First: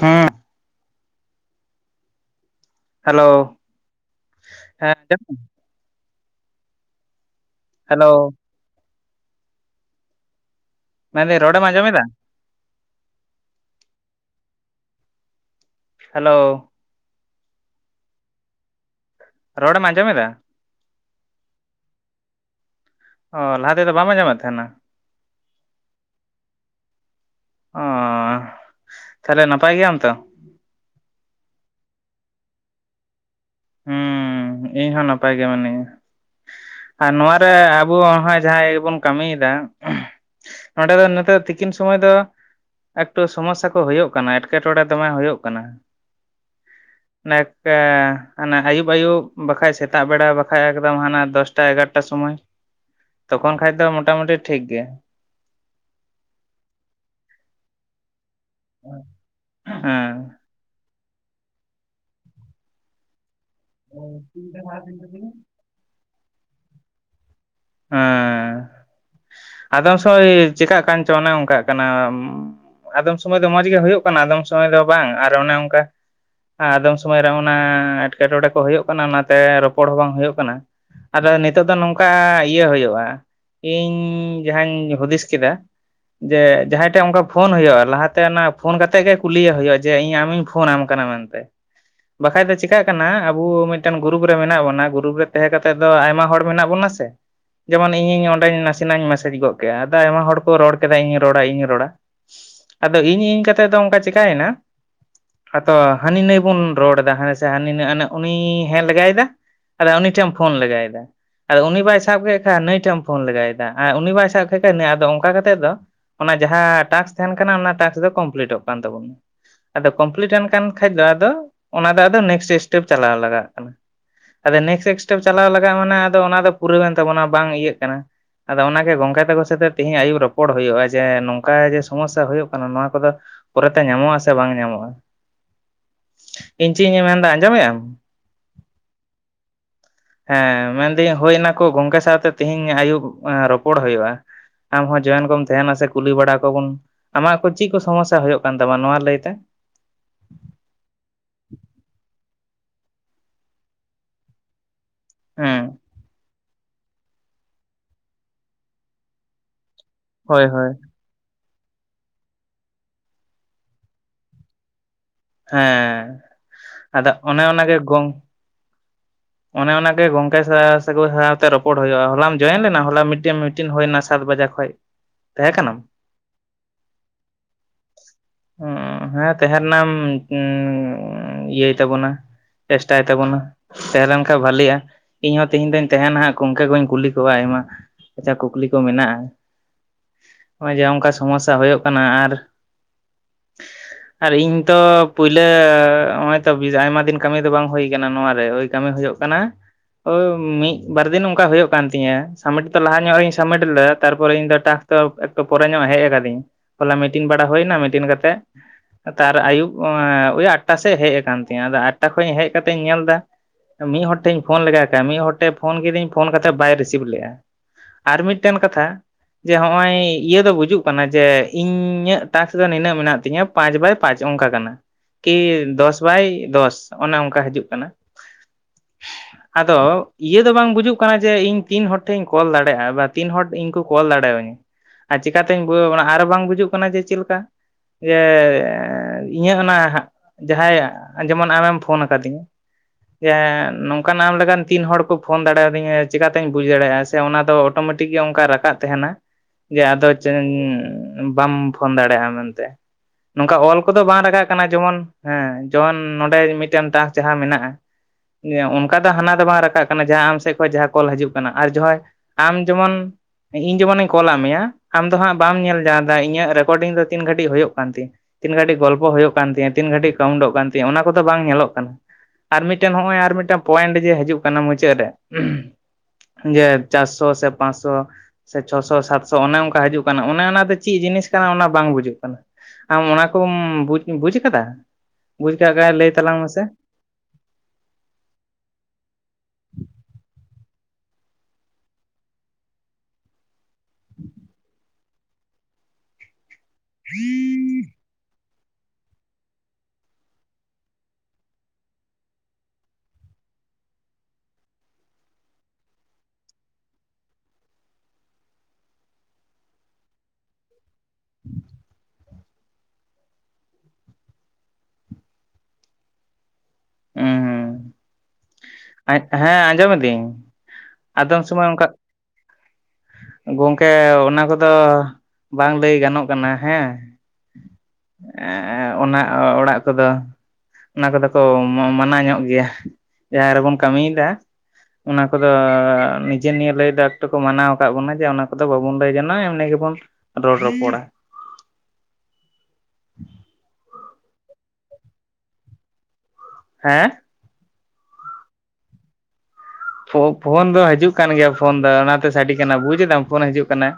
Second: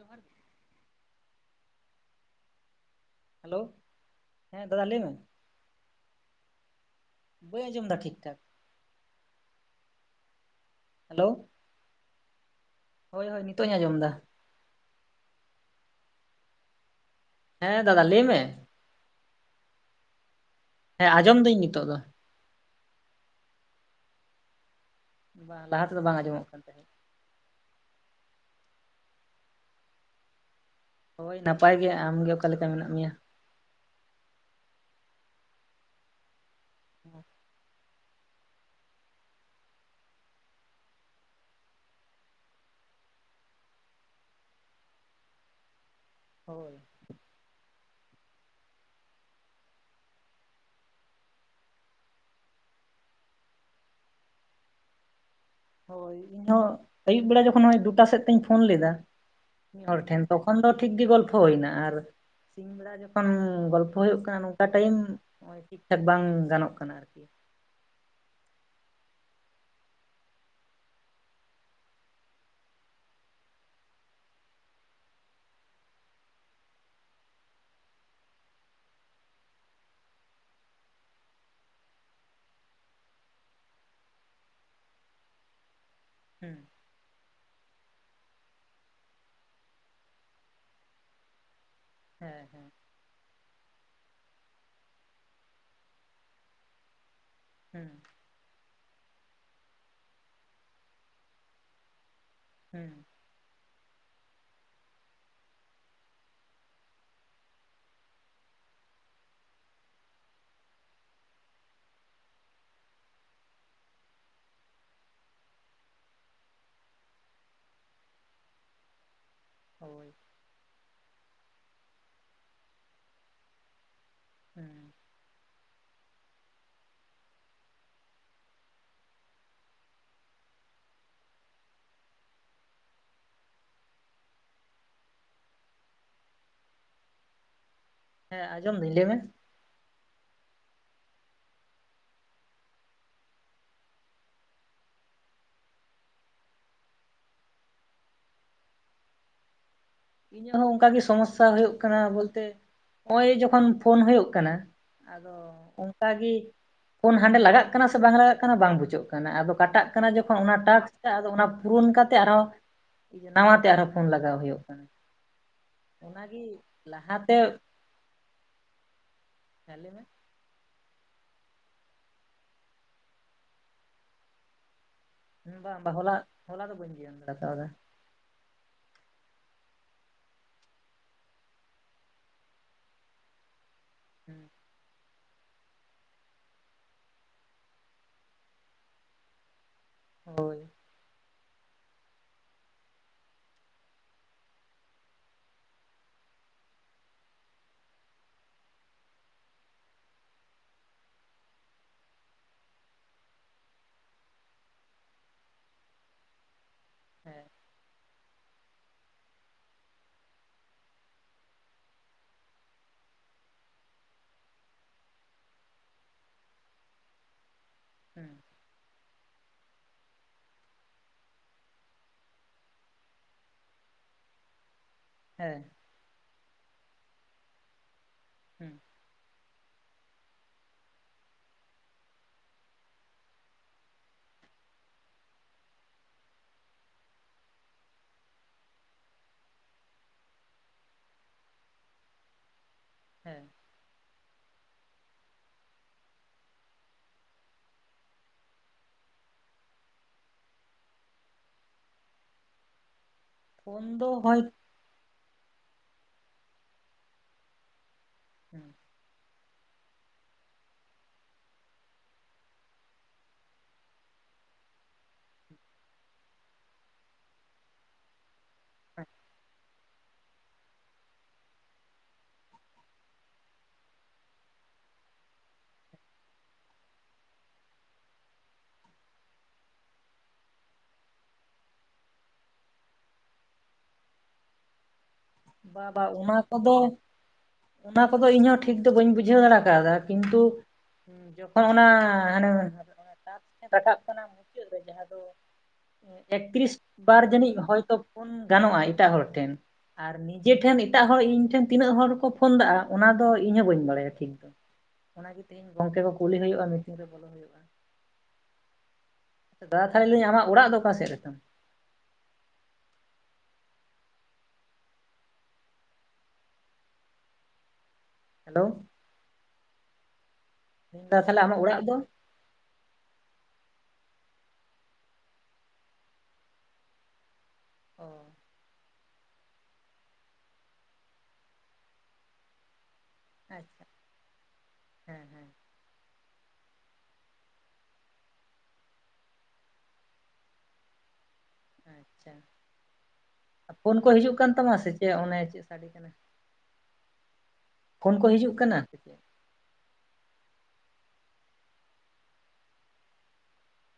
ᱦᱮᱸ ᱦᱮᱞᱳ ᱦᱮᱸ ᱫᱟᱫᱟ ᱞᱟᱹᱭ ᱢᱮ [unintelligible] ᱵᱟᱹᱧ ᱟᱡᱚᱢ ᱫᱟ ᱦᱮᱞᱳ ᱴᱷᱤᱠ ᱴᱷᱟᱠ, ᱦᱮᱞᱳ ᱢᱮᱱᱫᱟᱹᱧ ᱨᱚᱲᱮᱢ ᱟᱸᱚᱢ ᱮᱫᱟ? ᱦᱳᱭ ᱦᱳᱭ ᱱᱤᱛᱚᱜ ᱤᱧ ᱟᱸᱡᱚᱢ ᱫᱟ, ᱦᱮᱞᱳ ᱾ ᱦᱮᱸ ᱫᱟᱫᱟ ᱞᱟᱹᱭ ᱢᱮ᱾ ᱨᱚᱲ ᱮᱢ ᱟᱡᱚᱢ ᱮᱫᱟ? ᱦᱮᱸ ᱟᱸᱡᱚᱢ ᱫᱟᱹᱧ ᱱᱤᱛᱚᱜ ᱫᱚ᱾ ᱚᱸ ᱞᱟᱦᱟ ᱛᱮᱫᱚ ᱵᱟᱢ ᱟᱸᱡᱚᱢᱮᱫ ᱛᱟᱦᱮᱱᱟ? ᱵᱟᱝ ᱞᱟᱦᱟ ᱛᱮᱫᱚ ᱵᱟᱝ ᱟᱸᱡᱚᱢᱚᱜ ᱠᱟᱱ ᱛᱟᱦᱮᱸᱫ᱾ ᱚᱸ ᱛᱟᱦᱚᱞᱮ ᱱᱟᱯᱟᱭ ᱜᱮᱭᱟᱢ ᱛᱚ? ᱦᱳᱭ ᱱᱟᱯᱟᱭ ᱜᱮ ᱟᱢ ᱜᱮ ᱚᱠᱟ ᱞᱮᱠᱟ ᱢᱮᱱᱟᱜ ᱢᱮᱭᱟ? ᱦᱩᱸᱻ ᱤᱧ ᱦᱚᱸ ᱱᱟᱯᱟᱭ ᱜᱮ ᱢᱤᱱᱤᱧᱟ, ᱟᱨ ᱱᱚᱣᱟᱨᱮ ᱟᱵᱚ ᱦᱟᱜ ᱡᱟᱦᱟᱸᱭ ᱵᱚᱱ ᱠᱟᱹᱢᱤᱭᱮᱫᱟ ᱱᱚᱸᱰᱮ ᱫᱚ ᱱᱤᱛᱚᱜ ᱛᱤᱠᱤᱱ ᱥᱩᱚᱢᱚᱭ ᱫᱚ ᱮᱠᱴᱩ ᱥᱚᱢᱚᱥᱥᱟ ᱠᱚ ᱦᱩᱭᱩᱜ ᱠᱟᱱᱟ ᱮᱸᱴᱠᱮᱴᱚᱬᱮ ᱫᱚᱢᱮ ᱦᱩᱭᱩᱜ ᱠᱟᱱᱟ᱾ [inaudible] [unintelligible] ᱦᱟᱱᱮ ᱟᱹᱭᱩᱵ ᱟᱹᱭᱩᱵ ᱵᱟᱠᱷᱟᱡ ᱥᱮᱛᱟᱜ ᱵᱮᱲᱟ ᱵᱟᱠᱷᱟᱡ ᱮᱠᱫᱚᱢ ᱦᱟᱱᱟ ᱫᱚᱥᱴᱟ ᱮᱜᱟᱨᱚᱴᱟ ᱥᱚᱢᱚᱭ, ᱛᱚᱠᱷᱚᱱ ᱠᱷᱟᱡ ᱫᱚ ᱢᱳᱴᱟ-ᱢᱩᱴᱤ ᱴᱷᱤᱠ ᱜᱮ᱾ ᱦᱳᱭ ᱤᱧ ᱦᱚᱸ ᱟᱹᱭᱩᱵ ᱵᱮᱲᱟ ᱡᱚᱠᱷᱚᱱ ᱱᱚᱜ-ᱚᱭ ᱫᱩᱴᱟ ᱥᱮᱫ ᱛᱤᱧ ᱯᱷᱳᱱ ᱞᱮᱫᱟ, ᱢᱤᱫ ᱦᱚᱲ ᱦᱮᱸ ᱴᱷᱮᱱ ᱛᱚ ᱛᱚᱠᱷᱚᱱ ᱫᱚ ᱴᱷᱤᱠ ᱜᱮ ᱜᱚᱞᱯᱷᱚ ᱦᱩᱭᱱᱟ ᱟᱨ ᱥᱤᱧ ᱵᱮᱲᱟ ᱡᱚᱠᱷᱚᱱ ᱜᱚᱞᱯᱷᱚ ᱦᱩᱭᱩᱜ ᱠᱟᱱᱟ ᱱᱚᱝᱠᱟ ᱴᱟᱭᱤᱢ ᱦᱮᱸ ᱱᱚᱜ-ᱚᱭ ᱴᱷᱤᱠ ᱴᱷᱟᱠ ᱵᱟᱝ ᱜᱟᱱᱚᱜ ᱠᱟᱱᱟ ᱟᱨ ᱠᱤ, ᱦᱮᱸ ᱟᱫᱚᱢ ᱥᱚᱢᱚᱭ ᱪᱮᱠᱟᱜ ᱠᱟᱱ ᱪᱚ ᱚᱱᱮ ᱚᱱᱠᱟᱜ ᱠᱟᱱᱟ᱾ ᱟᱫᱚᱢ ᱥᱚᱢᱚᱭ ᱫᱚ ᱢᱚᱸᱡᱽ ᱜᱮ ᱦᱩᱭᱩᱜ ᱠᱟᱱᱟ ᱟᱫᱚᱢ ᱥᱚᱢᱚᱭ ᱫᱚ ᱵᱟᱝ ᱟᱨ ᱚᱱᱮ ᱚᱱᱠᱟ, ᱟᱫᱚᱢ ᱥᱚᱢᱚᱭ ᱨᱮ ᱚᱱᱟ ᱮᱴᱠᱮᱴᱚᱬᱮ ᱠᱚ ᱦᱩᱭᱩᱜ ᱠᱟᱱᱟ ᱚᱱᱟᱛᱮ ᱨᱚᱯᱚᱲ ᱦᱚᱸ ᱵᱟᱝ ᱦᱩᱭᱩᱜ ᱠᱟᱱᱟ᱾ ᱟᱫᱚ ᱱᱤᱛᱚᱜ ᱫᱚ ᱱᱚᱝᱠᱟ ᱟᱡ ᱤᱭᱟᱹ ᱦᱩᱭᱩᱜᱼᱟ ᱤᱧ ᱡᱟᱦᱟᱸᱧ ᱦᱩᱫᱤᱥ ᱠᱮᱫᱟ ᱦᱩᱸ ᱡᱮ ᱡᱟᱦᱟᱭ ᱢᱤᱫᱴᱮᱱ ᱯᱷᱳᱱ ᱦᱩᱭᱩᱜᱼᱟ ᱞᱟᱦᱟᱛᱮ ᱚᱱᱟ ᱯᱷᱳᱱ ᱠᱟᱛᱮᱜ ᱜᱮ ᱠᱩᱞᱤᱭᱮ ᱦᱩᱭᱩᱜᱼᱟ ᱡᱮ ᱤᱧ ᱟᱢᱤᱧ ᱯᱷᱳᱱᱟᱢ ᱠᱟᱱᱟ ᱢᱮᱱᱛᱮ᱾ ᱵᱟᱠᱷᱟᱡ ᱫᱚ ᱪᱮᱠᱟᱜ ᱦᱮᱸ ᱟᱵᱚ ᱢᱤᱫᱴᱮᱱ ᱜᱩᱨᱩᱯ ᱨᱮ ᱢᱮᱱᱟᱜ ᱵᱚᱱᱟ ᱜᱩᱨᱩᱯ ᱨᱮ ᱛᱟᱦᱮᱸ ᱠᱟᱛᱮ ᱫᱚ ᱟᱭᱢᱟ ᱦᱚᱲ ᱢᱮᱱᱟᱜ ᱵᱚᱱᱟ ᱥᱮ ᱦᱩᱸ ᱡᱮᱢᱚᱱ ᱤᱧᱤᱧ ᱚᱸᱰᱮ ᱱᱟᱥᱮᱱᱟᱜᱧ ᱢᱮᱥᱮᱡᱽ ᱜᱚᱜ ᱠᱮᱜ-ᱟ, ᱟᱫᱚ ᱟᱭᱢᱟ ᱦᱚᱲ ᱠᱚ ᱨᱚᱲ ᱠᱮᱫᱟ, ᱤᱧ ᱨᱚᱲᱟ ᱤᱧ ᱨᱚᱲᱟ᱾ ᱦᱩᱸ ᱟᱫᱚ ᱤᱧ ᱤᱧ ᱠᱟᱛᱮᱫ ᱫᱚ, ᱚᱱᱠᱟ ᱪᱮᱤᱠᱟᱹᱭᱱᱟ? ᱟᱫᱚ ᱦᱟᱹᱱᱤ ᱱᱟᱹᱭ ᱵᱚᱱ ᱨᱚᱲ ᱫᱟ, ᱦᱟᱱᱮ ᱥᱮ ᱦᱟᱹᱱᱤ ᱱᱟᱹᱭ ᱩᱱᱤ ᱦᱮ ᱞᱮᱜᱟᱭᱮᱫᱟ᱾ ᱟᱫᱚ ᱩᱱᱤ ᱴᱷᱮᱜ ᱮᱢ ᱯᱷᱳᱱ ᱞᱮᱜᱟᱭ ᱫᱟ ᱟᱫᱚ ᱩᱱᱤ ᱵᱟᱭ ᱥᱟᱵ ᱠᱮᱫ ᱱᱟᱹᱭ ᱴᱷᱮ ᱮᱢ ᱯᱷᱳᱱ ᱞᱮᱜᱟᱭᱮᱫᱟ ᱟᱨ, ᱩᱱᱤ ᱵᱟᱭ ᱥᱟᱵ ᱠᱟᱷᱱ ᱟᱫᱚ ᱚᱱᱠᱟ ᱠᱟᱛᱮᱫ ᱫᱚ? ᱚᱱᱟ ᱡᱟᱦᱟᱸ ᱴᱟᱠᱥ ᱛᱟᱦᱮᱱ ᱠᱟᱱᱟ ᱚᱱᱟ ᱴᱟᱠᱥ ᱫᱚ ᱠᱚᱢᱯᱞᱤᱴᱚᱜ ᱠᱟᱱ ᱛᱟᱵᱚᱱᱟ᱾ ᱟᱫᱚ ᱦᱳᱭ ᱠᱚᱢᱯᱞᱤᱴᱮᱱ ᱠᱟᱱ ᱠᱷᱟᱭᱡ ᱫᱚ ᱟᱫᱚ ᱚᱱᱟ ᱫᱚ ᱟᱫᱚ ᱱᱮᱠᱥᱴ ᱥᱴᱮᱯ ᱪᱟᱞᱟᱣ ᱞᱟᱜᱟᱜ ᱠᱟᱱᱟ᱾ ᱟᱫᱚ ᱦᱩᱸ ᱱᱮᱠᱥᱴ ᱮᱠ ᱥᱴᱮᱯ ᱪᱟᱞᱟᱣ ᱞᱟᱜᱟᱜ-ᱟ ᱢᱟᱱᱮ ᱟᱫᱚ ᱚᱱᱟ ᱫᱚ ᱯᱩᱨᱟᱹᱣᱮᱱ ᱛᱟᱵᱚᱱᱟ ᱵᱟᱝ ᱤᱭᱟᱹᱜ ᱠᱟᱱᱟ᱾ ᱟᱫᱚ ᱚᱱᱟ ᱜᱮ ᱜᱚᱝᱠᱮ ᱛᱟᱠᱚ ᱥᱟᱛᱮᱜ ᱛᱮᱤᱦᱤᱧ ᱟᱹᱭᱩᱵ ᱨᱚᱯᱚᱲ ᱦᱩᱭᱩᱜ-ᱟ ᱡᱮ ᱱᱚᱝᱠᱟ ᱡᱮ ᱥᱚᱢᱚᱥᱟ ᱦᱩᱭᱩᱜ ᱠᱟᱱᱟ ᱱᱚᱣᱟ ᱠᱚ ᱫᱚ᱾ ᱯᱚᱨᱮᱛᱮ ᱧᱟᱢᱚᱜ ᱟᱥᱮ ᱵᱟᱝ ᱧᱟᱢᱚᱜ-ᱟ ᱤᱧ ᱪᱮᱫ ᱤᱧ ᱢᱮᱱᱫᱟ ᱟᱸᱡᱚᱢᱮᱜ ᱟᱢ᱾ ᱦᱮᱸ ᱟᱸᱡᱚᱢ ᱫᱟᱹᱧ ᱞᱟᱹᱭ ᱢᱮ᱾ ᱦᱮᱸ ᱢᱮᱱᱫᱟᱹᱧ ᱦᱳᱭ ᱱᱟ ᱠᱚ ᱜᱚᱝᱠᱮ ᱥᱟᱶ ᱛᱮ ᱛᱮᱦᱤᱧ ᱟᱹᱭᱩᱵ ᱨᱚᱯᱚᱲ ᱦᱩᱭᱩᱜ-ᱟ ᱟᱢᱦᱚᱸ ᱡᱚᱭᱮᱱ ᱠᱚᱢ ᱛᱟᱦᱮᱱᱟ ᱥᱮ ᱠᱩᱞᱤ ᱵᱟᱲᱟ ᱠᱚᱵᱚᱱ᱾ ᱟᱢᱟᱜ ᱠᱚ ᱪᱮᱫ ᱠᱚ ᱥᱚᱢᱚᱥᱟ ᱦᱩᱭᱩᱜ ᱠᱟᱱ ᱛᱟᱢᱟ ᱱᱚᱣᱟ ᱞᱟᱹᱭᱛᱮ? ᱤᱧᱟᱹᱜ ᱦᱚᱸ ᱚᱱᱠᱟᱜ ᱜᱮ ᱥᱚᱢᱚᱥᱟ ᱦᱩᱭᱩᱜ ᱠᱟᱱᱟ ᱵᱚᱞᱛᱮ ᱱᱚᱜ-ᱚᱭ ᱡᱚᱠᱷᱚᱱ ᱯᱷᱳᱱ ᱦᱩᱭᱩᱜ ᱠᱟᱱᱟ᱾ ᱟᱫᱚ ᱦᱮᱸ ᱚᱱᱠᱟᱜ ᱜᱮ ᱯᱷᱳᱱ ᱦᱟᱸᱰᱮ ᱞᱟᱜᱟᱜ ᱠᱟᱱᱟ ᱥᱮ ᱵᱟᱝ ᱞᱟᱜᱟᱜ ᱠᱟᱱᱟ ᱵᱟᱝ ᱵᱩᱡᱷᱟᱹᱜ ᱠᱟᱱᱟ ᱟᱫᱚ ᱠᱟᱴᱟᱜ ᱠᱟᱱᱟ ᱡᱚᱠᱷᱚᱱ ᱦᱳᱭ ᱚᱱᱟ ᱦᱳᱭ ᱴᱟᱠᱥ, ᱟᱫᱚ ᱚᱱᱟ ᱯᱩᱨᱩᱱ ᱠᱟᱛᱮᱜ ᱟᱨ ᱦᱚᱸ ᱱᱟᱣᱟ ᱛᱮ ᱟᱨ ᱦᱚᱸ ᱯᱷᱳᱱ ᱞᱟᱜᱟᱣ ᱦᱩᱭᱩᱜ ᱠᱟᱱᱟ᱾ ᱦᱮᱸ ᱚᱱᱟᱜᱮ ᱟᱫᱚ ᱞᱟᱦᱟᱛᱮ ᱚᱱᱮ ᱚᱱᱟ ᱜᱮ ᱜᱚᱝ ᱚᱱᱮ ᱦᱮᱸ ᱞᱟᱹᱭ ᱚᱱᱟ ᱜᱮ ᱜᱚᱝᱠ ᱠᱮ ᱥᱟᱣᱛᱮ ᱥᱟᱹᱜᱩᱣᱟᱹ ᱥᱟᱶᱛᱮ ᱨᱚᱯᱚᱲ ᱦᱩᱭᱩᱜ-ᱟ ᱦᱚᱞᱟᱢ ᱡᱚᱭᱮᱱ ᱞᱮᱱᱟ ᱦᱚᱞᱟ ᱢᱤᱴᱮ ᱢᱤᱴᱤᱱ ᱦᱩᱭᱱᱟ ᱥᱟᱛ ᱵᱟᱡᱟ ᱠᱷᱚᱩᱡ? ᱵᱟᱝ ᱵᱟ ᱦᱚᱞᱟ ᱦᱚᱞᱟ ᱫᱚ ᱵᱟᱹᱧ ᱡᱚᱭᱮᱱ ᱞᱮᱫᱟ ᱛᱟᱦᱚᱞᱮ᱾ ᱚᱸ ᱦᱮᱸ ᱛᱟᱦᱮᱸᱱᱟᱢ᱾ ᱤᱭᱟᱹᱭ ᱛᱟᱵᱚᱱᱟ ᱪᱮᱥᱴᱟᱭ ᱛᱟᱵᱚᱱᱟ ᱛᱟᱦᱮᱸᱞᱮᱱ ᱦᱩᱸ ᱠᱷᱟᱱ ᱵᱷᱟᱞᱮᱜ-ᱟ᱾ ᱤᱧ ᱦᱚᱸ ᱛᱮᱦᱤᱧ ᱫᱚᱧ ᱛᱟᱦᱮᱱᱟ ᱦᱟᱸᱜ ᱜᱩᱝᱠᱟᱹ ᱠᱚᱧ ᱠᱩᱞᱤ ᱠᱚᱣᱟ ᱟᱭᱢᱟ ᱟᱪᱷᱟ ᱠᱩᱠᱞᱤ ᱠᱚ ᱢᱮᱱᱟᱜ-ᱟ᱾ ᱦᱳᱭ ᱱᱚᱜ-ᱚᱭ ᱡᱮ ᱚᱱᱠᱟ, ᱥᱚᱢᱚᱥᱟ ᱦᱩᱭᱩᱜ ᱠᱟᱱᱟ ᱟᱨ ᱼᱟᱨ ᱤᱧ ᱛᱚ, ᱯᱳᱭᱞᱟᱹ ᱱᱚᱜ-ᱚᱭ ᱛᱚ ᱟᱭᱢᱟ ᱫᱤᱱ ᱠᱟᱹᱢᱤ ᱫᱚ ᱵᱟᱝ ᱦᱩᱭ ᱠᱟᱱᱟ ᱱᱚᱣᱟ ᱨᱮ ᱦᱳᱭ ᱠᱟᱹᱢᱤ ᱦᱩᱭᱩᱜ ᱠᱟᱱᱟ᱾ ᱢᱤᱫ ᱵᱟᱨ ᱫᱤᱱ ᱚᱱᱠᱟ ᱦᱩᱭᱩᱜ ᱠᱟᱱ ᱛᱤᱧᱟᱹ ᱥᱟᱵᱢᱤᱴ ᱛᱚ ᱞᱟᱦᱟ ᱧᱚᱜ ᱨᱤᱧ ᱥᱟᱵᱢᱤᱴ ᱞᱮᱫᱟ ᱛᱟᱨᱯᱚᱨᱮ ᱤᱧ ᱫᱚ ᱴᱟ ᱛᱚ ᱮᱠᱴᱩ ᱯᱚᱨᱮ ᱧᱚᱜ ᱦᱮᱡ ᱠᱟᱹᱫᱤᱧ ᱦᱚᱞᱟ ᱢᱤᱴᱤᱱ ᱵᱟᱲᱟ ᱦᱮᱸ ᱦᱩᱭᱱᱟ ᱢᱤᱴᱤᱱ ᱠᱟᱛᱮ ᱛᱟᱨ ᱟᱹᱭᱩᱵ᱾ ᱳᱭ ᱟᱴ ᱴᱟ ᱥᱮᱫ ᱦᱮᱜ ᱟᱠᱟᱱ ᱛᱤᱧᱟ ᱟᱫᱚ ᱟᱴ ᱴᱟ ᱠᱷᱚᱱ ᱦᱮᱜ ᱠᱟᱛᱮᱜ ᱤᱧ ᱧᱮᱞ ᱮᱫᱟ᱾ ᱢᱤᱫ ᱦᱚᱲ ᱴᱷᱮᱜ ᱤᱧ ᱯᱷᱳᱱ ᱞᱮᱜᱟ ᱠᱮᱭᱟ ᱢᱤᱫ ᱦᱚᱲ ᱴᱷᱮᱱ ᱯᱷᱳᱱ ᱠᱤᱫᱤᱧ ᱯᱷᱳᱱ ᱠᱟᱛᱮᱜ ᱵᱟᱭ ᱨᱤᱥᱤᱵᱷ ᱞᱮ-ᱟ᱾ ᱟᱨ ᱦᱮᱸ ᱢᱤᱫᱴᱮᱱ ᱠᱟᱛᱷᱟ, ᱡᱮ ᱱᱚᱜ-ᱚᱭ ᱤᱭᱟᱹ ᱫᱚ ᱵᱩᱡᱩᱜ ᱠᱟᱱᱟ ᱡᱮ ᱤᱧᱟᱹᱜ ᱴᱟᱠᱥ ᱫᱚ ᱱᱤᱱᱟᱹᱜ ᱢᱮᱱᱟᱜ ᱛᱤᱧᱟᱹ ᱯᱟᱸᱪ ᱵᱟᱭ ᱯᱟᱸᱪ ᱚᱱᱠᱟ ᱜᱮ᱾ ᱠᱟᱱᱟ ᱠᱤ ᱦᱮᱸ ᱫᱚᱥ ᱵᱟᱭ ᱫᱚᱥ ᱚᱱᱮ ᱚᱱᱠᱟ ᱦᱤᱡᱩᱜ ᱠᱟᱱᱟ᱾ ᱦᱮᱸ, ᱦᱮᱸ ᱟᱫᱚ ᱤᱭᱟᱹ ᱫᱚ ᱵᱟᱝ ᱵᱩᱡᱩᱜ ᱠᱟᱱᱟ ᱡᱮ ᱤᱧ ᱛᱤᱱ ᱦᱚᱲ ᱴᱷᱮᱱ ᱤᱧ ᱠᱚᱞ ᱫᱟᱲᱮᱭᱟᱜ-ᱟ ᱵᱟ ᱛᱤᱱ ᱦᱚᱲ ᱤᱧ ᱠᱚ ᱠᱚᱞ ᱫᱟᱲᱮᱭᱟᱹᱧᱟ? ᱟᱨ ᱪᱮᱠᱟᱛᱤᱧ [unintelligible] ᱟᱨ ᱵᱟᱝ ᱵᱩᱡᱩᱜ ᱠᱟᱱᱟ ᱡᱮ ᱪᱮᱫᱞᱮᱠᱟ ᱡᱮ, ᱤᱧᱟᱹᱜ ᱱᱟᱦᱟᱜ ᱡᱟᱦᱟᱸᱭ ᱡᱮᱢᱚᱱ ᱟᱢᱮᱢ ᱯᱷᱳᱱ ᱟᱠᱟᱫᱤᱧᱟ ᱡᱮ ᱦᱮᱸ ᱱᱚᱝ ᱚᱱᱠᱟᱱ ᱟᱢ ᱞᱮᱠᱟᱱ ᱛᱤᱱ ᱦᱚᱲ ᱠᱚ ᱯᱷᱳᱱ ᱫᱟᱲᱮᱭᱟᱫᱤᱧᱟ ᱪᱤᱠᱟᱹᱛᱤᱧ ᱵᱩᱡᱽ ᱫᱟᱲᱮᱭᱟᱜ-ᱟ ᱥᱮ ᱚᱱᱟ ᱫᱚ ᱚᱴᱳᱢᱮᱴᱤᱠ ᱜᱮ ᱚᱱᱠᱟ ᱨᱟᱠᱟᱵ ᱛᱟᱦᱮᱱᱟ? ᱡᱮ ᱟᱫᱚ ᱪᱮᱱ ᱵᱟᱢ ᱯᱷᱳᱱ ᱫᱟᱲᱮᱭᱟᱜ-ᱟ ᱢᱮᱱᱛᱮ ᱱᱚᱝᱠᱟ ᱚᱞ ᱯᱷᱳᱱ ᱫᱚ ᱦᱳᱭ ᱚᱱᱠᱟ ᱡᱮᱢᱚᱱ ᱦᱮᱸ ᱡᱮᱢᱚᱱ ᱱᱚᱸᱰᱮ ᱢᱤᱫᱴᱮᱱ ᱴᱟᱠᱥ ᱡᱟᱦᱟᱸ ᱢᱮᱱᱟᱜ-ᱟ᱾ ᱡᱮ ᱱᱚᱜ ᱼᱚᱭ ᱚᱱᱠᱟ ᱫᱚ ᱦᱟᱱᱟ ᱫᱚ ᱵᱟᱝ ᱨᱟᱠᱟᱵ ᱠᱟᱱᱟ ᱡᱟᱦᱟᱸ ᱟᱢ ᱥᱮᱫ ᱠᱷᱳᱚᱡ ᱡᱟᱦᱟᱸ ᱠᱚᱞ ᱦᱤᱡᱩᱜ ᱠᱟᱱᱟ ᱟᱨ ᱡᱚᱦᱚᱭ ᱟᱢ ᱡᱮᱢᱚᱱ, ᱤᱧ ᱡᱮᱢᱚᱱᱤᱧ ᱠᱚᱞᱟᱜ ᱢᱮᱭᱟ ᱟᱢ ᱫᱚ ᱦᱟᱸᱜ ᱵᱟᱢ ᱧᱮᱞ ᱧᱟᱢᱫᱟ ᱤᱧᱟᱹᱜ ᱨᱮᱠᱚᱨᱰᱤᱝ ᱫᱚ ᱛᱤᱱ ᱜᱷᱟᱹᱲᱤᱡ ᱦᱩᱭᱩᱜ ᱠᱟᱱ ᱛᱤᱧ᱾ ᱛᱤᱱ ᱜᱷᱴᱤᱡ ᱜᱚᱞᱯᱚ ᱦᱩᱭᱩᱜ ᱠᱟᱱ ᱛᱤᱧᱟᱹ ᱛᱤᱱ ᱜᱷᱴᱤᱡ ᱠᱟᱣᱩᱱᱴᱚᱜ ᱠᱟᱱ ᱛᱤᱧᱟᱹ ᱚᱱᱟ ᱠᱚᱫᱚ ᱵᱟᱝ ᱧᱮᱞᱚᱜ ᱠᱟᱱ᱾᱾ ᱟᱨ ᱢᱤᱫᱴᱮᱱ ᱱᱚᱜ-ᱚᱭ ᱟᱨ ᱢᱤᱫᱴᱮᱱ ᱯᱚᱭᱮᱱᱴ ᱡᱮ ᱦᱤᱡᱩᱜ ᱠᱟᱱᱟ ᱢᱩᱪᱟᱹᱫ ᱨᱮ᱾ ᱡᱮ ᱪᱟᱨᱥᱚ ᱥᱮ ᱯᱟᱸᱪᱥᱚ, ᱥᱮ ᱪᱷᱚᱥᱚ ᱥᱟᱛᱥᱚ ᱚᱱᱮ ᱚᱱᱠᱟ ᱦᱤᱡᱩᱜ ᱠᱟᱱᱟ ᱚᱱᱮ ᱚᱱᱟ ᱫᱚ ᱪᱮᱫ ᱡᱤᱱᱤᱥ ᱠᱟᱱᱟ ᱚᱱᱟ ᱵᱟᱝ ᱵᱩᱡᱩᱜ ᱠᱟᱱᱟ᱾ ᱟᱢ ᱚᱱᱟ ᱠᱚᱢ ᱵᱩᱡᱽ ᱵᱩᱡᱽ ᱠᱟᱫᱟ? ᱵᱟᱼᱵᱟ ᱚᱱᱟ ᱠᱚᱫᱚ ᱚᱱᱟ ᱠᱚᱫᱚ ᱤᱧ ᱦᱚᱸ ᱴᱷᱤᱠ ᱫᱚ ᱵᱟᱹᱧ ᱵᱩᱡᱷᱟᱹᱣ ᱫᱟᱲᱟ ᱠᱟᱣᱫᱟ ᱠᱤᱱᱛᱩ, ᱡᱚᱠᱷᱚᱱ ᱚᱱᱟᱻ ᱦᱟᱱᱮ ᱚᱱᱟ ᱚᱱᱮ ᱫᱚ ᱴᱟᱠᱥ, ᱨᱟᱠᱟᱵ ᱠᱟᱱᱟ ᱢᱩᱪᱟᱹᱫ ᱨᱮ ᱡᱟᱦᱟᱸ ᱫᱚ ᱮᱠᱛᱨᱤᱥ ᱵᱟᱨ ᱡᱟᱹᱱᱤᱡ ᱦᱚᱭᱛᱳ ᱩᱯᱳᱱ ᱜᱟᱱᱚᱜᱼᱟ ᱮᱴᱟᱜ ᱦᱚᱲ ᱴᱷᱮᱱ᱾ ᱟᱨ ᱱᱤᱡᱮᱮᱴᱷᱮᱱ ᱮᱴᱟᱜ ᱦᱚᱲ ᱤᱧ ᱴᱷᱮᱱ ᱛᱤᱱᱟᱹᱜ ᱦᱚᱲ ᱠᱚ ᱯᱷᱳᱱ ᱫᱟᱜᱼᱟ ᱚᱱᱟ ᱫᱚ ᱤᱧ ᱦᱚᱸ ᱵᱟᱹᱧ ᱵᱟᱲᱟᱭᱟ ᱴᱷᱤᱠ, ᱫᱚ ᱚᱱᱟᱜᱮ ᱛᱮᱤᱦᱤᱧ ᱜᱚᱝᱠᱮ ᱠᱚ ᱠᱩᱞᱤ ᱦᱩᱭᱩᱜᱼᱟ ᱢᱤᱴᱤᱝ ᱨᱮ ᱵᱚᱞᱚ ᱦᱩᱭᱩᱜᱼᱟ᱾ ᱫᱟᱫᱟ ᱛᱟᱦᱞᱮ ᱞᱟᱹᱭᱟᱹᱧ ᱟᱢᱟᱜ ᱳᱲᱟᱜ ᱫᱚ ᱚᱠᱟ ᱥᱮᱜ ᱨᱮᱛᱟᱢ? ᱩᱸ ᱦᱮᱞᱳ ᱦᱩᱸ ᱟᱸᱡᱚᱢᱤᱫᱟᱹᱧ ᱫᱟ ᱟᱫᱚ ᱛᱟᱦᱚᱞᱮ ᱩᱱ ᱟᱢᱟᱜ ᱥᱢᱚᱭ ᱚᱲᱟᱜ ᱚᱝᱠᱟᱜᱼᱼ ᱫᱚ ᱜᱚᱝᱠᱮᱻ ᱚᱱᱟ ᱠᱚᱫᱚᱻ ᱵᱟᱝ ᱞᱟᱹᱭ ᱜᱟᱱᱚᱜ ᱠᱟᱱᱟ ᱦᱮᱸᱼᱼ ᱚ ᱮᱸᱻ ᱮᱸᱻᱵ [inaudible] ᱚᱱᱟ ᱚᱲᱟᱜ ᱠᱚᱫᱚ, ᱚᱱᱟ ᱠᱚᱫᱚ ᱠᱚ ᱢᱟᱱᱟ ᱧᱚᱜ ᱜᱮᱭᱟ᱾ ᱡᱟᱦᱟᱸ ᱨᱮᱵᱚᱱ ᱟᱪᱪᱷᱟ ᱠᱟᱹᱢᱤᱭᱮᱫᱟ ᱚᱱᱟ ᱦᱮᱸ ᱦᱮᱸ ᱠᱚᱫᱚᱻ ᱱᱤᱡᱮ - ᱱᱤᱭᱮ ᱞᱟᱹᱭ ᱫᱚ ᱮᱠᱴᱩ ᱠᱚ ᱢᱟᱱᱟ ᱠᱟᱜ ᱵᱚᱱᱟ ᱡᱮ ᱚᱱᱟ ᱠᱚᱫᱚ ᱵᱟᱵᱚᱱ ᱞᱟᱹᱭ ᱡᱟᱱᱚᱜᱼᱟ ᱮᱢᱱᱤ ᱜᱮᱵᱚᱱ ᱨᱚᱲ ᱨᱚᱯᱚᱲᱟ᱾ ᱟᱪᱪᱷᱟ ᱯᱷᱳᱱ ᱠᱚ ᱦᱤᱡᱩᱜ ᱠᱟᱱ ᱛᱟᱢᱟ ᱥᱮ ᱪᱮᱜ ᱚᱱᱮ ᱪᱮ ᱥᱟᱰᱮ ᱠᱟᱱᱟ? ᱦᱮᱸ? ᱯᱷᱳᱱ ᱠᱚ ᱦᱤᱡᱩᱜ ᱠᱟᱱᱟ? ᱯᱷᱳᱜ - ᱯᱷᱳᱱ ᱫᱚ ᱦᱟᱹᱡᱩᱜ ᱠᱟᱱ ᱜᱮᱭᱟ ᱯᱷᱳᱱ ᱫᱚ ᱚᱱᱟᱛᱮ ᱥᱟᱰᱤ ᱠᱟᱱᱟ ᱵᱩᱡᱽ ᱮᱫᱟᱢ ᱯᱷᱳᱱ ᱦᱟᱹᱡᱩᱜ ᱠᱟᱱᱟ?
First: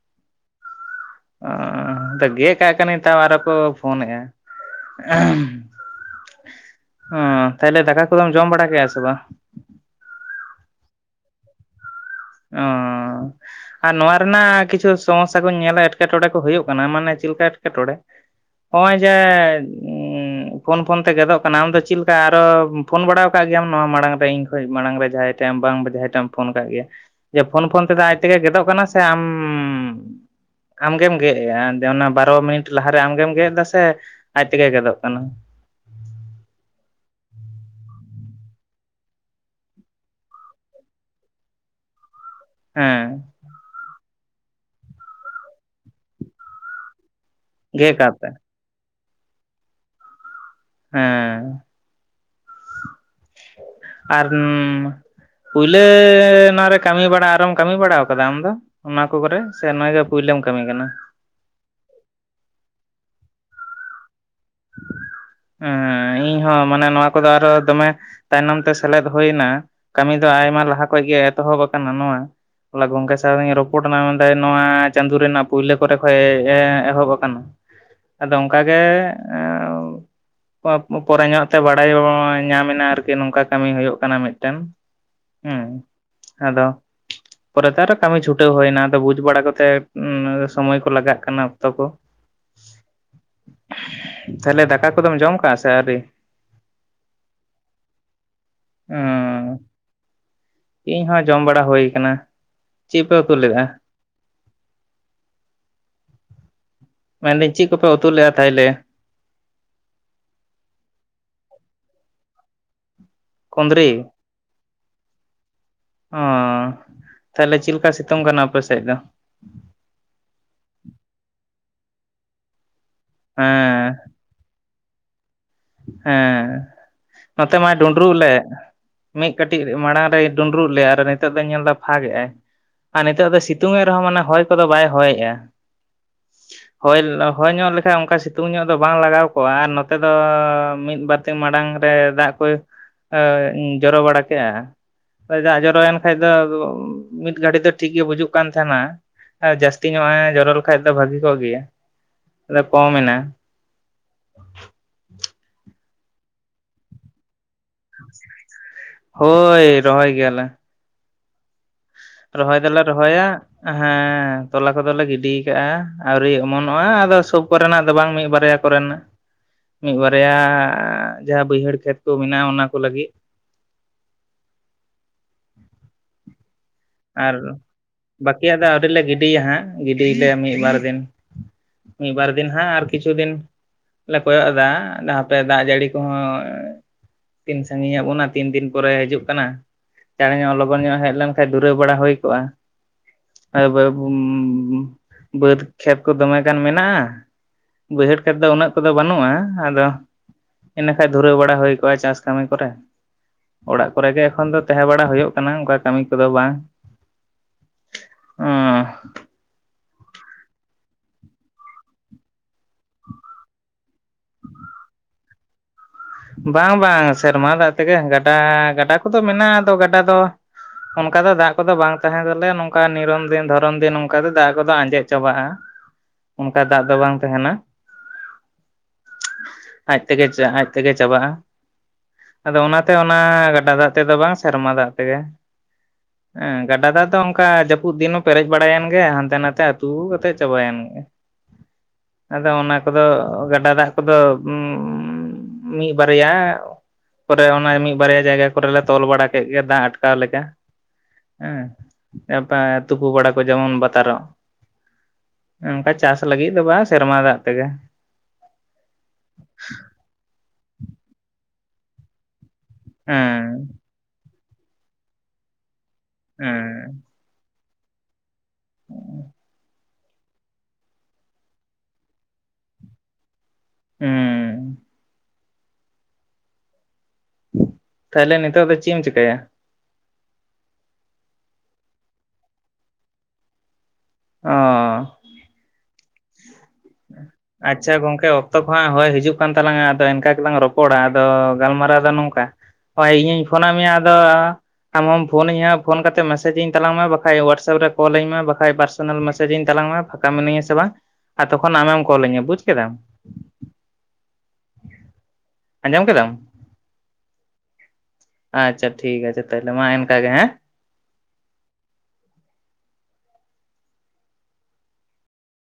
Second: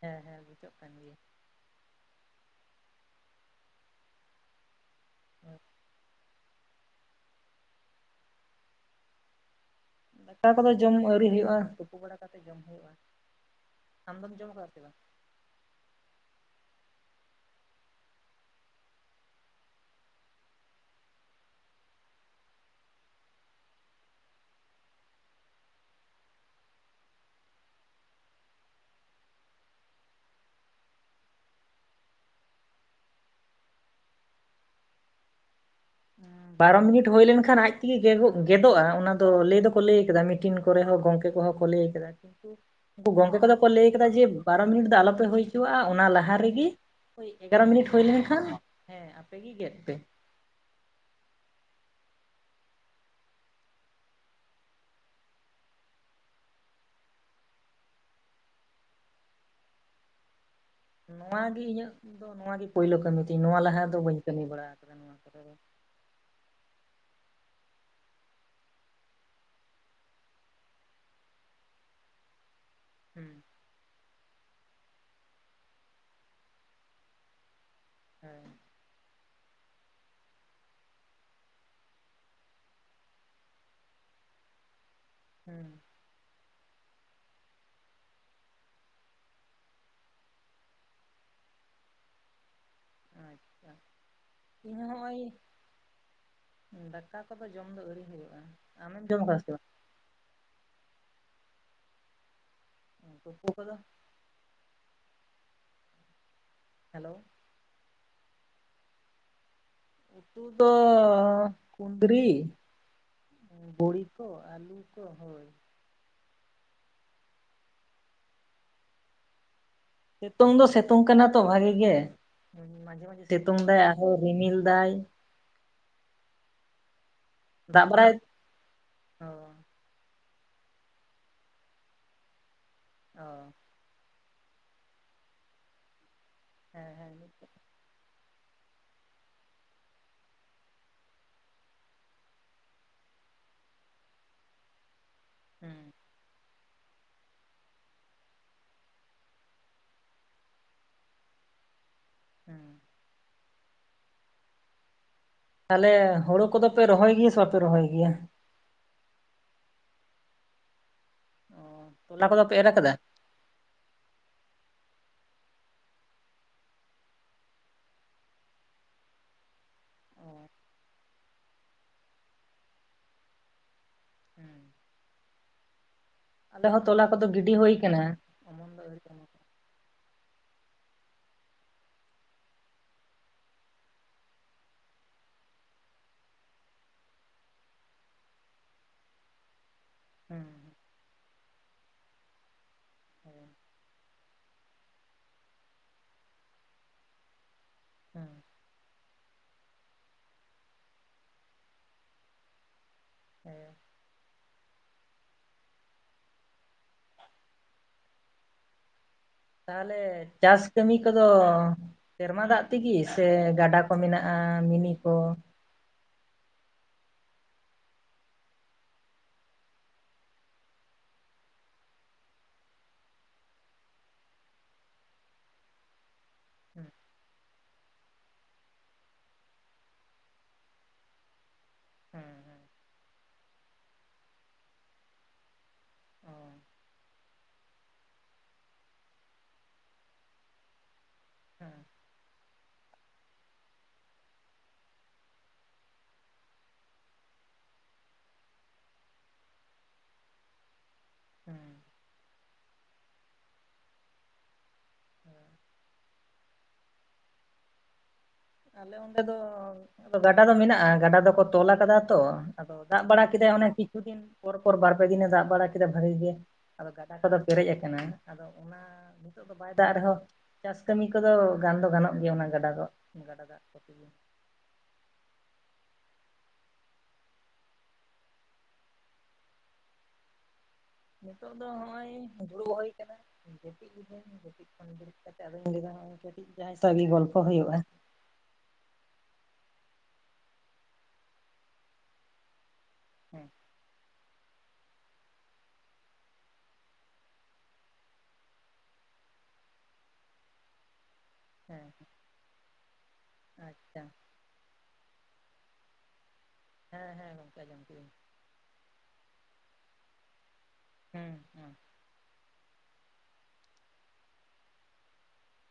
ᱦᱮᱸ- ᱦᱮᱸ ᱵᱩᱡᱚᱜ ᱠᱟᱱ ᱜᱮᱭᱟ᱾ ᱚᱸᱻ ᱜᱮ ᱠᱟᱜ ᱠᱟᱹᱱᱟᱹᱧ ᱛᱟᱣ ᱟᱨ ᱠᱚ ᱯᱷᱳᱱᱮᱜᱼᱟ᱾ ᱚᱸ ᱛᱟᱦᱞᱮ ᱫᱟᱠᱟ ᱠᱚᱫᱚᱢ ᱡᱚᱢ ᱵᱟᱲᱟ ᱠᱮᱜ - ᱟ ᱥᱮ ᱵᱟᱝ? ᱫᱟᱠᱟ ᱠᱚᱫᱚ ᱡᱚᱢ ᱟᱹᱣᱨᱤ ᱦᱩᱭᱩᱜᱼᱟ ᱛᱩᱯᱩ ᱵᱟᱲᱟ ᱠᱚᱼᱼ ᱚᱸᱻ ᱟᱨ ᱱᱚᱣᱟ ᱟᱢᱫᱚᱢ ᱡᱚᱢ ᱨᱮᱱᱟᱜ ᱟᱠᱟᱫᱟ ᱥᱮ ᱵᱟᱝ? ᱠᱤᱪᱷᱩᱥᱼᱼ ᱥᱚᱢᱚᱥᱥᱟ ᱠᱚᱧ ᱧᱮᱞᱟ ᱮᱴᱠᱮᱴᱚᱬᱮ ᱠᱚ ᱦᱩᱭᱩᱜ ᱠᱟᱱᱟ ᱢᱟᱱᱮ ᱪᱤᱞᱠᱟ ᱮᱴᱠᱮᱴᱚᱬᱮ? ᱚᱸᱭ ᱼ ᱡᱮᱻᱫ ᱩᱸ ᱯᱷᱳᱱ - ᱯᱷᱳᱱ ᱛᱮ ᱜᱮᱫᱚᱜ ᱠᱟᱱᱟ ᱟᱢ ᱫᱚ ᱪᱤᱞᱠᱟ ᱟᱨᱚ ᱯᱷᱳᱱ ᱵᱟᱲᱟᱣ ᱠᱟᱜ ᱜᱮᱭᱟᱢ ᱱᱚᱣᱟ ᱢᱟᱲᱟᱝ ᱨᱮ ᱤᱧ ᱠᱷᱚᱱ ᱢᱟᱲᱟᱝ ᱨᱮ ᱡᱟᱦᱟᱭ? ᱵᱟᱝ ᱵᱟᱰᱟᱭ ᱡᱟᱦᱟᱸᱭ ᱴᱮᱢ ᱯᱷᱳᱱ ᱠᱟᱜ ᱜᱮᱭᱟ ᱡᱮ ᱯᱷᱳᱱ - ᱯᱷᱳᱱ ᱛᱮᱫᱚ ᱟᱡ ᱛᱮᱜᱮ ᱜᱮᱫᱚᱜ ᱠᱟᱱᱟ ᱥᱮ ᱟᱻᱢ? ᱟᱢᱜᱮᱢ ᱜᱮᱜ ᱮᱼᱟ ᱚᱱᱟ ᱵᱟᱨᱚ ᱢᱤᱱᱤᱴ ᱞᱟᱦᱟᱨᱮ ᱟᱢᱜᱮᱢ ᱜᱮᱜ ᱮᱫᱟ ᱥᱮ ᱟᱡᱛᱮᱜᱮ ᱜᱮᱫᱚᱜ ᱠᱟᱱᱟ? ᱦᱩᱸ [unintelligible] ᱵᱟᱨᱚ ᱢᱤᱱᱤᱴ ᱦᱩᱭ ᱞᱮᱱᱠᱷᱟᱱ ᱟᱡ ᱛᱮᱜᱮ ᱜᱮᱫᱚᱜᱼᱟ ᱚᱱᱟ ᱫᱚ ᱞᱟᱹᱭ ᱫᱚᱠᱚ ᱞᱟᱹᱭ ᱟᱠᱟᱫᱟ ᱢᱤᱫᱴᱤᱱᱼᱼ ᱠᱚᱨᱮ ᱦᱚᱸ ᱜᱚᱝᱠᱮ ᱠᱚᱦᱚᱸ ᱠ ᱞᱤᱭ ᱟᱠᱟᱫᱟ᱾ ᱩᱱᱠᱩ ᱦᱮᱸ ᱜᱚᱝᱠᱮ ᱠᱚᱫᱚ ᱠᱚ ᱞᱟᱹᱭ ᱠᱟᱫᱟ ᱡᱮ ᱵᱟᱨᱚ ᱢᱤᱱᱤᱴ ᱫᱚ ᱟᱞᱚᱯᱮ ᱦᱩᱭ ᱦᱚᱪᱚᱣᱟᱜᱼᱟ ᱚᱱᱟ ᱞᱟᱦᱟ ᱨᱮᱜᱮᱼᱼ ᱳᱭ ᱮᱜᱟᱨᱚ ᱢᱤᱱᱤᱴ ᱜᱮᱫ ᱦᱩᱭ ᱠᱟᱜ ᱞᱮᱱ ᱯᱮ ᱠᱷᱟᱱ ᱦᱮᱸ ᱟᱯᱮᱜ ᱜᱮ ᱜᱮᱫ ᱯᱮ, ᱦᱮᱸᱻ ᱟᱨᱚᱻᱱ ᱯᱳᱭᱞᱟᱹ ᱱᱚᱣᱟᱨᱮ ᱠᱟᱹᱢᱤ ᱵᱟᱲᱟ ᱟᱨᱚᱢ ᱠᱟᱹᱢᱤ ᱵᱟᱲᱟᱣ ᱠᱟᱫᱟ ᱟᱢ ᱫᱚ? ᱚᱱᱟ ᱠᱚ ᱠᱚᱨᱮ ᱥᱮ ᱱᱚᱣᱟ ᱜᱮ ᱯᱩᱭᱞᱟᱹᱢ ᱠᱟᱹᱢᱤ ᱠᱟᱱᱟ? ᱱᱚᱣᱟ ᱜᱤ ᱤᱧᱟᱹᱜ ᱫᱚ ᱱᱚᱣᱟ ᱱᱚᱣᱟ ᱜᱮ ᱯᱳᱭᱞᱳ ᱠᱟᱹᱢᱤ ᱛᱤᱧ ᱱᱚᱣᱟ ᱞᱟᱦᱟ ᱫᱚ ᱵᱟᱹᱧ ᱠᱟᱹᱢᱤ ᱵᱟᱲᱟ ᱟᱠᱟᱫᱟ ᱱᱚᱣᱟ ᱠᱚᱨᱮ ᱫᱚ᱾ ᱩᱸᱻᱤᱧ ᱦᱚᱸ ᱢᱟᱱᱮ ᱱᱚᱣᱟ ᱠᱚᱫᱚ ᱟᱨᱚ ᱫᱚᱢᱮᱼᱼ ᱛᱟᱭᱱᱚᱢ ᱛᱮ ᱥᱮᱞᱮᱫᱽ ᱦᱩᱭᱱᱟ ᱠᱟᱹᱢᱤ ᱫᱚ ᱟᱭᱢᱟ ᱞᱟᱦᱟ ᱠᱷᱚᱡ ᱜᱮ ᱮᱛᱚᱦᱚᱵ ᱟᱠᱟᱱᱟ ᱱᱚᱣᱟ᱾ ᱦᱚᱞᱟ ᱜᱚᱝᱠᱮ ᱦᱩᱸ ᱥᱟᱣ ᱤᱧ ᱨᱚᱯᱼᱼ ᱠᱳᱰᱱᱟ ᱢᱮᱱᱫᱟᱭ ᱱᱚᱣᱟᱻ ᱪᱟᱸᱫᱳ ᱨᱮᱱᱟᱜ ᱯᱳᱭᱞᱳ ᱠᱚᱨᱮ ᱠᱷᱚᱡ ᱮᱦᱚᱵ ᱟᱠᱟᱱᱟ, ᱟᱫᱚ ᱦᱮᱸ ᱚᱝᱠᱟ ᱜᱮᱼᱼ ᱦᱮᱻ ᱮᱸᱻᱣ ᱯᱚᱨᱮ ᱧᱚᱜ ᱛᱮ ᱵᱟᱲᱟᱭᱚᱸ ᱧᱟᱢ ᱟᱨᱠᱤ ᱱᱚᱝᱠᱟ ᱠᱟᱹᱢᱤ ᱦᱩᱭᱩᱜ ᱠᱟᱱᱟ ᱢᱤᱫᱛᱮᱱ᱾ [unintelligible] ᱦᱩᱸ ᱟᱫᱚᱼᱼ ᱯᱚᱨᱮᱛᱮ ᱟᱨᱚ ᱠᱟᱹᱢᱤ ᱪᱷᱩᱴᱟᱹᱣ ᱦᱩᱭᱱᱟ ᱟᱫᱚ ᱵᱩᱡᱴᱽ ᱵᱟᱲᱟ ᱠᱟᱛᱮ ᱥᱚᱢᱚᱭ ᱠᱚ ᱞᱟᱜᱟᱜ ᱠᱟᱱᱟ ᱚᱠᱛᱚ ᱠᱚ᱾ ᱟᱪᱪᱷᱟ ᱛᱟᱦᱞᱮ ᱤᱧ ᱦᱚᱸ ᱫᱟᱠᱟ ᱠᱚᱫᱚᱢ ᱱᱚᱜᱼᱚᱭ ᱡᱚᱢ ᱠᱟᱜᱼᱟ ᱥᱮ ᱟᱹᱣᱨᱤ? ᱫᱟᱠᱟ ᱠᱚᱫᱚ ᱡᱚᱢ ᱫᱚ ᱟᱹᱣᱨᱤ ᱦᱩᱭᱩᱜ-ᱟ ᱟᱢᱮᱢ ᱡᱚᱢ ᱠᱟᱜ - ᱟ ᱥᱮ ᱚᱸ ᱵᱟᱝ? ᱤᱧ ᱦᱚᱸ ᱡᱚᱢ ᱵᱟᱲᱟ ᱦᱩᱭ ᱠᱟᱱᱟ ᱪᱮᱜ ᱯᱮ ᱵᱟᱝ ᱩᱛᱩ ᱛᱩᱯᱩ ᱞᱮᱜᱼᱟ? ᱠᱚᱫᱚ ᱦᱮᱞᱳ ᱢᱮᱱᱫᱟᱝ ᱪᱮᱫ ᱠᱚᱯᱮ ᱩᱛᱩ ᱞᱮᱫᱼᱟ ᱛᱟᱦᱚᱞᱮ? ᱩᱛᱩ ᱫᱚ ᱠᱩᱸᱫᱽᱨᱤ ᱠᱩᱸᱫᱽᱨᱤ? ᱵᱩᱲᱤᱼᱼ ᱛᱚ ᱟᱞᱤᱧ ᱠᱚ ᱚᱦᱤᱧ ᱚ ᱛᱟᱦᱚᱞᱮ ᱪᱮᱫ ᱞᱮᱠᱟ ᱥᱤᱛᱩᱝ ᱠᱟᱱᱟ ᱟᱯᱮ ᱥᱮᱫ ᱫᱚ? ᱥᱤᱛᱩᱝ ᱫᱚ ᱥᱤᱛᱩᱝ ᱠᱟᱱᱟ ᱛᱚ ᱵᱷᱟᱹᱜᱤ ᱜᱮ ᱢᱟᱡᱷᱮ-ᱢᱟᱡᱷᱮ ᱥᱤᱛᱩᱝ ᱫᱟᱭ ᱦᱮᱸ ᱨᱤᱢᱤᱞ ᱫᱟᱭ ᱦᱮᱸ ᱱᱚᱛᱮ ᱢᱟᱭ ᱫᱟᱜ ᱰᱩᱸᱰᱨᱩᱜ ᱵᱟᱲᱟᱭ ᱞᱮᱫ ᱚ ᱢᱤᱫ ᱠᱟᱹᱴᱤᱡ ᱢᱟᱲᱟᱝ ᱨᱮᱭ ᱰᱩᱸᱰᱨᱩᱜ ᱞᱮᱜ-ᱟ ᱟᱨ ᱱᱤᱛᱚᱜ ᱫᱚᱧ ᱧᱮᱞ ᱮᱫᱟ ᱯᱷᱟᱫᱟ ᱠᱮᱜ-ᱟᱭ ᱟᱨ ᱚ ᱱᱤᱛᱚᱜ ᱫᱚ ᱥᱤᱛᱩᱝ ᱮ ᱨᱮᱦᱚᱸ ᱢᱟᱱᱮ ᱦᱚᱭ ᱠᱚᱫᱚ ᱵᱟᱭ ᱦᱚᱭᱮᱜᱼᱟ᱾ ᱦᱮᱸ ᱦᱚᱭ, ᱦᱮᱸ ᱦᱚᱭ ᱧᱚᱜ ᱞᱮᱠᱷᱟᱭ ᱚᱱᱠᱟ ᱥᱤᱛᱩᱝ ᱧᱚᱜ ᱫᱚ ᱵᱟᱝ ᱞᱟᱜᱟᱣ ᱠᱚᱜᱼᱟ ᱟᱨ ᱱᱚᱛᱮ ᱫᱚ ᱢᱤᱫ ᱵᱟᱨᱛᱮ ᱢᱟᱲᱟᱝ ᱨᱮ ᱫᱟᱜ ᱠᱚᱭ ᱡᱚᱨᱚ ᱵᱟᱲᱟ ᱠᱮᱜᱼᱟ᱾ ᱟᱫᱚ ᱫᱟᱜ ᱦᱩᱸ ᱡᱚᱨᱚᱭᱮᱱ ᱠᱷᱟᱡ ᱫᱚ ᱢᱤᱫ ᱜᱷᱟᱹᱲᱤᱠ ᱫᱚ ᱴᱷᱤᱠ ᱜᱮ ᱵᱩᱡᱩᱜ ᱠᱟᱱ ᱛᱟᱦᱮᱱᱟ᱾ ᱟᱨ ᱡᱟᱹᱥᱛᱤ ᱧᱚᱜ ᱮ ᱡᱚᱨᱚ ᱞᱮᱠᱷᱟᱡ ᱫᱚ ᱵᱷᱟᱹᱜᱤ ᱠᱚᱜ ᱜᱮᱭᱟ ᱟᱫᱚ ᱦᱩᱸ ᱠᱚᱢ ᱮᱱᱟ᱾ ᱛᱟᱦᱚᱞᱮ ᱦᱳᱲᱳ ᱠᱚᱫᱚᱯᱮ ᱨᱚᱦᱚᱭ ᱜᱮᱭᱟ ᱥᱮ ᱵᱟᱯᱮ ᱨᱚᱦᱚᱭ ᱜᱮᱭᱟ ᱦᱚᱭ ᱨᱚᱦᱚᱭ ᱜᱮᱭᱟᱞᱮ᱾ ᱚᱸ ᱨᱚᱦᱚᱭ ᱫᱚᱞᱮ ᱨᱚᱦᱚᱭᱟ ᱦᱮᱸ ᱛᱚᱞᱟ ᱠᱚᱫᱚᱞᱮ ᱜᱤᱰᱤᱭ ᱟᱠᱟᱜᱼᱟ ᱟᱹᱣᱨᱤ ᱚᱢᱚᱱᱚᱜᱼᱟ ᱟᱫᱚ ᱥᱚᱵ ᱠᱚᱨᱮᱱᱟᱜ ᱫᱚ ᱵᱟᱝ ᱢᱤᱫ ᱵᱟᱨᱭᱟ ᱠᱚᱨᱮᱱᱟᱜ ᱢᱤᱫ ᱵᱟᱨᱭᱟ ᱡᱟᱦᱟᱸ ᱵᱟᱹᱭᱦᱟᱹᱲ ᱠᱷᱮᱛ ᱠᱚ ᱢᱮᱱᱟᱜᱼᱟ ᱚᱱᱟ ᱠᱚ ᱞᱟᱹᱜᱤᱫ ᱦᱮᱸ ᱟᱞᱮ ᱦᱚᱸ ᱛᱚᱞᱟ ᱠᱚᱫᱚ ᱜᱤᱰᱤ ᱦᱩᱭ ᱟᱠᱟᱱᱟ ᱴᱤᱠᱭᱟᱹ ᱫᱚ ᱟᱣᱨᱤ ᱞᱮ ᱜᱤᱰᱤᱭᱟ ᱦᱟᱸᱜ ᱜᱤᱰᱤᱭᱞᱮ ᱢᱤᱫ ᱵᱟᱨ ᱫᱤᱱ᱾ ᱢᱤ ᱵᱟᱨ ᱫᱤᱱ ᱦᱟᱸᱜ ᱟᱨ ᱠᱤᱪᱷᱩ ᱫᱤᱱ ᱞᱮ ᱠᱚᱭᱚᱜ ᱮᱫᱟ ᱦᱟᱸᱯᱮ ᱫᱟᱜ ᱡᱟᱹᱲᱤ ᱠᱚᱦᱚᱸ ᱛᱤᱱ ᱥᱟᱺᱜᱤᱧᱟᱜ ᱵᱚᱱᱟ ᱛᱤᱱ ᱫᱤᱱ ᱠᱚᱨᱮ ᱦᱤᱡᱩᱜ ᱠᱟᱱᱟ ᱪᱟᱸᱬᱮ ᱦᱩᱸ ᱧᱚᱜ ᱞᱚᱜᱚᱱ ᱧᱚᱜ ᱦᱮᱡ ᱞᱮᱱᱠᱷᱟᱱ ᱫᱩᱨᱟᱹᱣ ᱵᱟᱲᱟ ᱦᱩᱭ ᱠᱚᱜᱼᱟ ᱦᱮᱸ ᱦᱩᱸ ᱟᱫᱚ ᱵᱟᱹ ᱵᱟᱹᱫᱽ ᱠᱷᱮᱛ ᱠᱚ ᱫᱚᱢᱮ ᱜᱟᱱ ᱢᱮᱱᱟᱜᱼᱟ ᱵᱟᱹᱭᱦᱟᱹᱲ ᱦᱮᱸ ᱠᱷᱮᱛ ᱫᱚ ᱩᱱᱟᱹᱜ ᱠᱚᱫᱚ ᱵᱟᱹᱱᱩᱜᱼᱟ ᱟᱫᱚ ᱤᱱᱟᱹ ᱠᱷᱟᱱ ᱫᱷᱩᱨᱟᱹᱣ ᱵᱟᱲᱟ ᱦᱩᱭ ᱠᱚᱜᱼᱟ ᱪᱟᱥ ᱠᱟᱹᱢᱤ ᱠᱚᱨᱮ ᱚᱲᱟᱜ ᱠᱚᱨᱮ ᱜᱮ ᱮᱠᱷᱚᱱ ᱫᱚ ᱛᱟᱦᱮᱸ ᱵᱟᱲᱟ ᱦᱩᱭᱩᱜ ᱠᱟᱱᱟ ᱚᱱᱠᱟ ᱠᱟᱹᱢᱤ ᱠᱚᱫᱚ ᱵᱟᱝ ᱦᱚᱸ ᱛᱟᱦᱚᱞᱮ ᱪᱟᱥ ᱠᱟᱹᱢᱤ ᱠᱚᱫᱚ ᱥᱮᱨᱢᱟ ᱫᱟᱜ ᱛᱮᱜᱮ ᱥᱮ ᱜᱟᱰᱟ ᱠᱚ ᱢᱮᱱᱟᱜᱼᱟ ᱢᱤᱱᱤ ᱠᱚ ᱵᱟᱝ-ᱵᱟᱝ ᱥᱮᱨᱢᱟ ᱫᱟᱜ ᱛᱮᱜᱮ ᱜᱟᱰᱟ, ᱜᱟᱰᱟ ᱠᱚᱫᱚ ᱢᱮᱱᱟᱜᱼᱟ ᱟᱫᱚ ᱜᱟᱰᱟ ᱫᱚ ᱚᱱᱠᱟ ᱫᱚ ᱫᱟᱜ ᱠᱚᱫᱚ ᱵᱟᱝ ᱛᱟᱦᱮᱸ ᱛᱟᱞᱮ ᱱᱚᱝᱠᱟ ᱱᱤᱨᱚᱢ ᱫᱤᱱ ᱫᱷᱚᱨᱚᱢ ᱫᱤᱱ ᱚᱱᱠᱟ ᱫᱚ ᱫᱟᱜ ᱠᱚᱫᱚ ᱟᱸᱡᱮᱫ ᱪᱟᱵᱟᱜᱼᱟ᱾ ᱪᱮᱫ ᱦᱚᱸ ᱵᱟᱝ ᱟᱸᱡᱚᱢᱚᱜ ᱠᱟᱱᱟ ᱚᱱᱠᱟ ᱫᱟᱜ ᱫᱚ ᱵᱟᱝ ᱛᱟᱦᱮᱱᱟ ᱟᱡ ᱛᱮᱜᱮ ᱟᱡ ᱛᱮᱜᱮ ᱪᱟᱵᱟᱜᱼᱟ ᱟᱫᱚ ᱚᱱᱟᱛᱮ ᱚᱱᱟ ᱜᱟᱰᱟ ᱫᱟᱜ ᱛᱮᱫᱚ ᱵᱟᱝ ᱥᱮᱨᱢᱟ ᱫᱟᱜ ᱛᱮᱜᱮ ᱦᱮᱸ ᱜᱟᱰᱟ ᱫᱟ ᱚᱱᱠᱟ ᱡᱟᱹᱯᱩᱫ ᱫᱤᱱ ᱦᱚᱸ ᱯᱮᱨᱮᱡ ᱵᱟᱲᱟᱭᱮᱱ ᱜᱮ ᱦᱟᱱᱛᱮ- ᱱᱟᱛᱮ ᱟᱹᱛᱩ ᱠᱟᱛᱮᱡ ᱪᱟᱵᱟᱭᱮᱱ ᱜᱮ ᱦᱮᱸ ᱟᱫᱚ ᱚᱱᱟ ᱠᱚᱫᱚ ᱜᱟᱰᱟ ᱫᱟᱜ ᱠᱚᱫᱚ ᱢᱤᱫ ᱵᱟᱨᱭᱟ ᱯᱚᱨᱮ ᱚᱱᱟ ᱢᱤᱫ ᱵᱟᱨᱭᱟ ᱡᱟᱭᱜᱟ ᱠᱚᱨᱮᱞᱮ ᱛᱚᱞ ᱵᱟᱲᱟ ᱠᱮᱫ ᱜᱮ ᱫᱟᱜ ᱟᱴᱠᱟᱣ ᱞᱮᱠᱟ ᱦᱮᱸ ᱛᱩᱯᱩ ᱵᱟᱲᱟ ᱠᱚ ᱡᱮᱢᱚᱱ ᱵᱟᱛᱟᱨᱚᱜ ᱚᱱᱠᱟ ᱪᱟᱥ ᱞᱟᱹᱜᱤᱫ ᱫᱚ ᱵᱟᱝ ᱥᱮᱨᱢᱟ ᱫᱟᱜ ᱛᱮᱜᱮ ᱟᱞᱮ ᱚᱸᱰᱮ ᱫᱚ ᱜᱟᱰᱟ ᱫᱚ ᱢᱮᱱᱟᱜᱼᱟ ᱜᱟᱰᱟ ᱫᱚᱠᱚ ᱛᱚᱞ ᱟᱠᱟᱫᱟ ᱛᱚ ᱟᱫᱚ ᱫᱟᱜ ᱵᱟᱲᱟ ᱦᱮᱸ ᱠᱮᱫᱟᱭ ᱚᱱᱮ ᱠᱤᱪᱷᱩ ᱫᱤᱱ ᱯᱚᱨᱼᱯᱚᱨ ᱵᱟᱨ ᱯᱮ ᱫᱤᱱᱮ ᱫᱟᱜ ᱵᱟᱲᱟ ᱠᱮᱫᱟ ᱵᱷᱟᱨᱤ ᱜᱮ ᱦᱮᱸ ᱟᱫᱚ ᱫᱟᱜ ᱠᱚᱫᱚ ᱯᱮᱨᱮᱡ ᱟᱠᱟᱱᱟ ᱟᱫᱚ ᱚᱱᱟ ᱱᱤᱛᱚᱜ ᱫᱚ ᱵᱟᱭ ᱫᱟᱜ ᱨᱮᱦᱚᱸ ᱪᱟᱥ ᱠᱟᱹᱢᱤ ᱠᱚᱫᱚ ᱜᱟᱱ ᱫᱚ ᱜᱟᱱᱚᱜ ᱜᱮᱭᱟ ᱚᱱᱟ ᱜᱟᱰᱟ ᱫᱚ ᱜᱟᱰᱟ ᱫᱟᱜ ᱠᱚᱛᱮᱜᱮ ᱦᱮᱸ ᱛᱟᱦᱚᱞᱮ ᱱᱤᱛᱚᱜ ᱫᱚ ᱪᱮᱫ ᱮᱢ ᱪᱤᱠᱟᱭᱟ? ᱱᱤᱛᱚᱜ ᱫᱚ ᱱᱚᱜᱼᱚᱭ ᱫᱩᱲᱩᱵ ᱦᱩᱭ ᱟᱠᱟᱱᱟ ᱡᱯᱤᱡ ᱜᱤᱫᱟ. ᱧ ᱚ ᱡᱯᱤᱡ ᱠᱷᱚᱱᱜᱮ ᱠᱮᱫ ᱛᱤᱧᱟ ᱟᱫᱚᱧ ᱞᱟᱭ ᱫᱟ ᱠᱟᱹᱴᱤᱡ ᱡᱟᱦᱟᱭ ᱥᱟᱶᱜᱮᱧ ᱜᱚᱞᱯᱷᱚ ᱟᱪᱷᱟ ᱜᱚᱢᱠᱮ ᱚ ᱚᱠᱛᱚ ᱠᱚ ᱦᱟᱸᱜ ᱦᱚᱭ ᱦᱤᱡᱩᱜ ᱠᱟᱱ ᱛᱟᱞᱟᱝᱟ ᱟᱫᱚ ᱤᱱᱠᱟ ᱜᱮᱞᱟᱝ ᱨᱚᱯᱚᱲᱟ ᱟᱫᱚ ᱜᱟᱞᱢᱟᱨᱟᱣ ᱫᱚ ᱱᱚᱝᱠᱟ ᱦᱚᱭ ᱤᱧᱤᱧ ᱦᱮᱸ ᱯᱷᱚᱱᱟ ᱢᱮᱭᱟ ᱟᱫᱚ ᱟᱢ ᱦᱚᱢ ᱯᱷᱳᱱᱟᱹᱧᱟᱹ ᱯᱷᱳᱱ ᱠᱟᱛᱮ ᱢᱮᱮᱡᱽᱤᱧ ᱛᱞᱟᱝ ᱢᱮ ᱵᱟᱠᱷᱟᱡ ᱦᱚᱳᱣᱟᱴᱥᱮᱯ ᱨᱮ ᱠᱚᱞ ᱟᱹᱧ ᱢᱮ ᱵᱟᱠᱷᱟᱡ ᱯᱟᱨᱥ ᱯᱟᱨᱥᱚᱱᱟᱞ ᱢᱮᱥᱮᱡᱤᱧ ᱛᱟᱞᱟᱝ ᱢᱮ ᱯᱷᱟᱸᱠᱟ ᱢᱤᱱᱟᱹᱧᱟ ᱥᱮ ᱵᱟᱝ ᱟᱨ ᱛᱚᱠᱷᱚᱱ ᱦᱮᱸ ᱟᱢᱮᱢ ᱠᱚᱞ ᱟᱹᱧᱟ ᱵᱩᱡᱽ ᱠᱮᱫᱟᱢ᱾ ᱟᱪᱪᱷᱟ᱾ ᱟᱸᱡᱚᱢ ᱠᱮᱫᱟᱢ? ᱦᱮᱸ ᱦᱮᱸ ᱜᱚᱝᱠᱮ ᱟᱸᱡᱚᱢ ᱠᱮᱫᱟᱹᱧᱺ ᱟᱪᱪᱷᱟ ᱴᱷᱤᱠ ᱟᱪᱷᱮ ᱛᱟᱦᱞᱮ ᱢᱟ ᱤᱱᱠᱟ ᱜᱮ ᱦᱮᱸ᱾ ᱦᱩᱸ᱾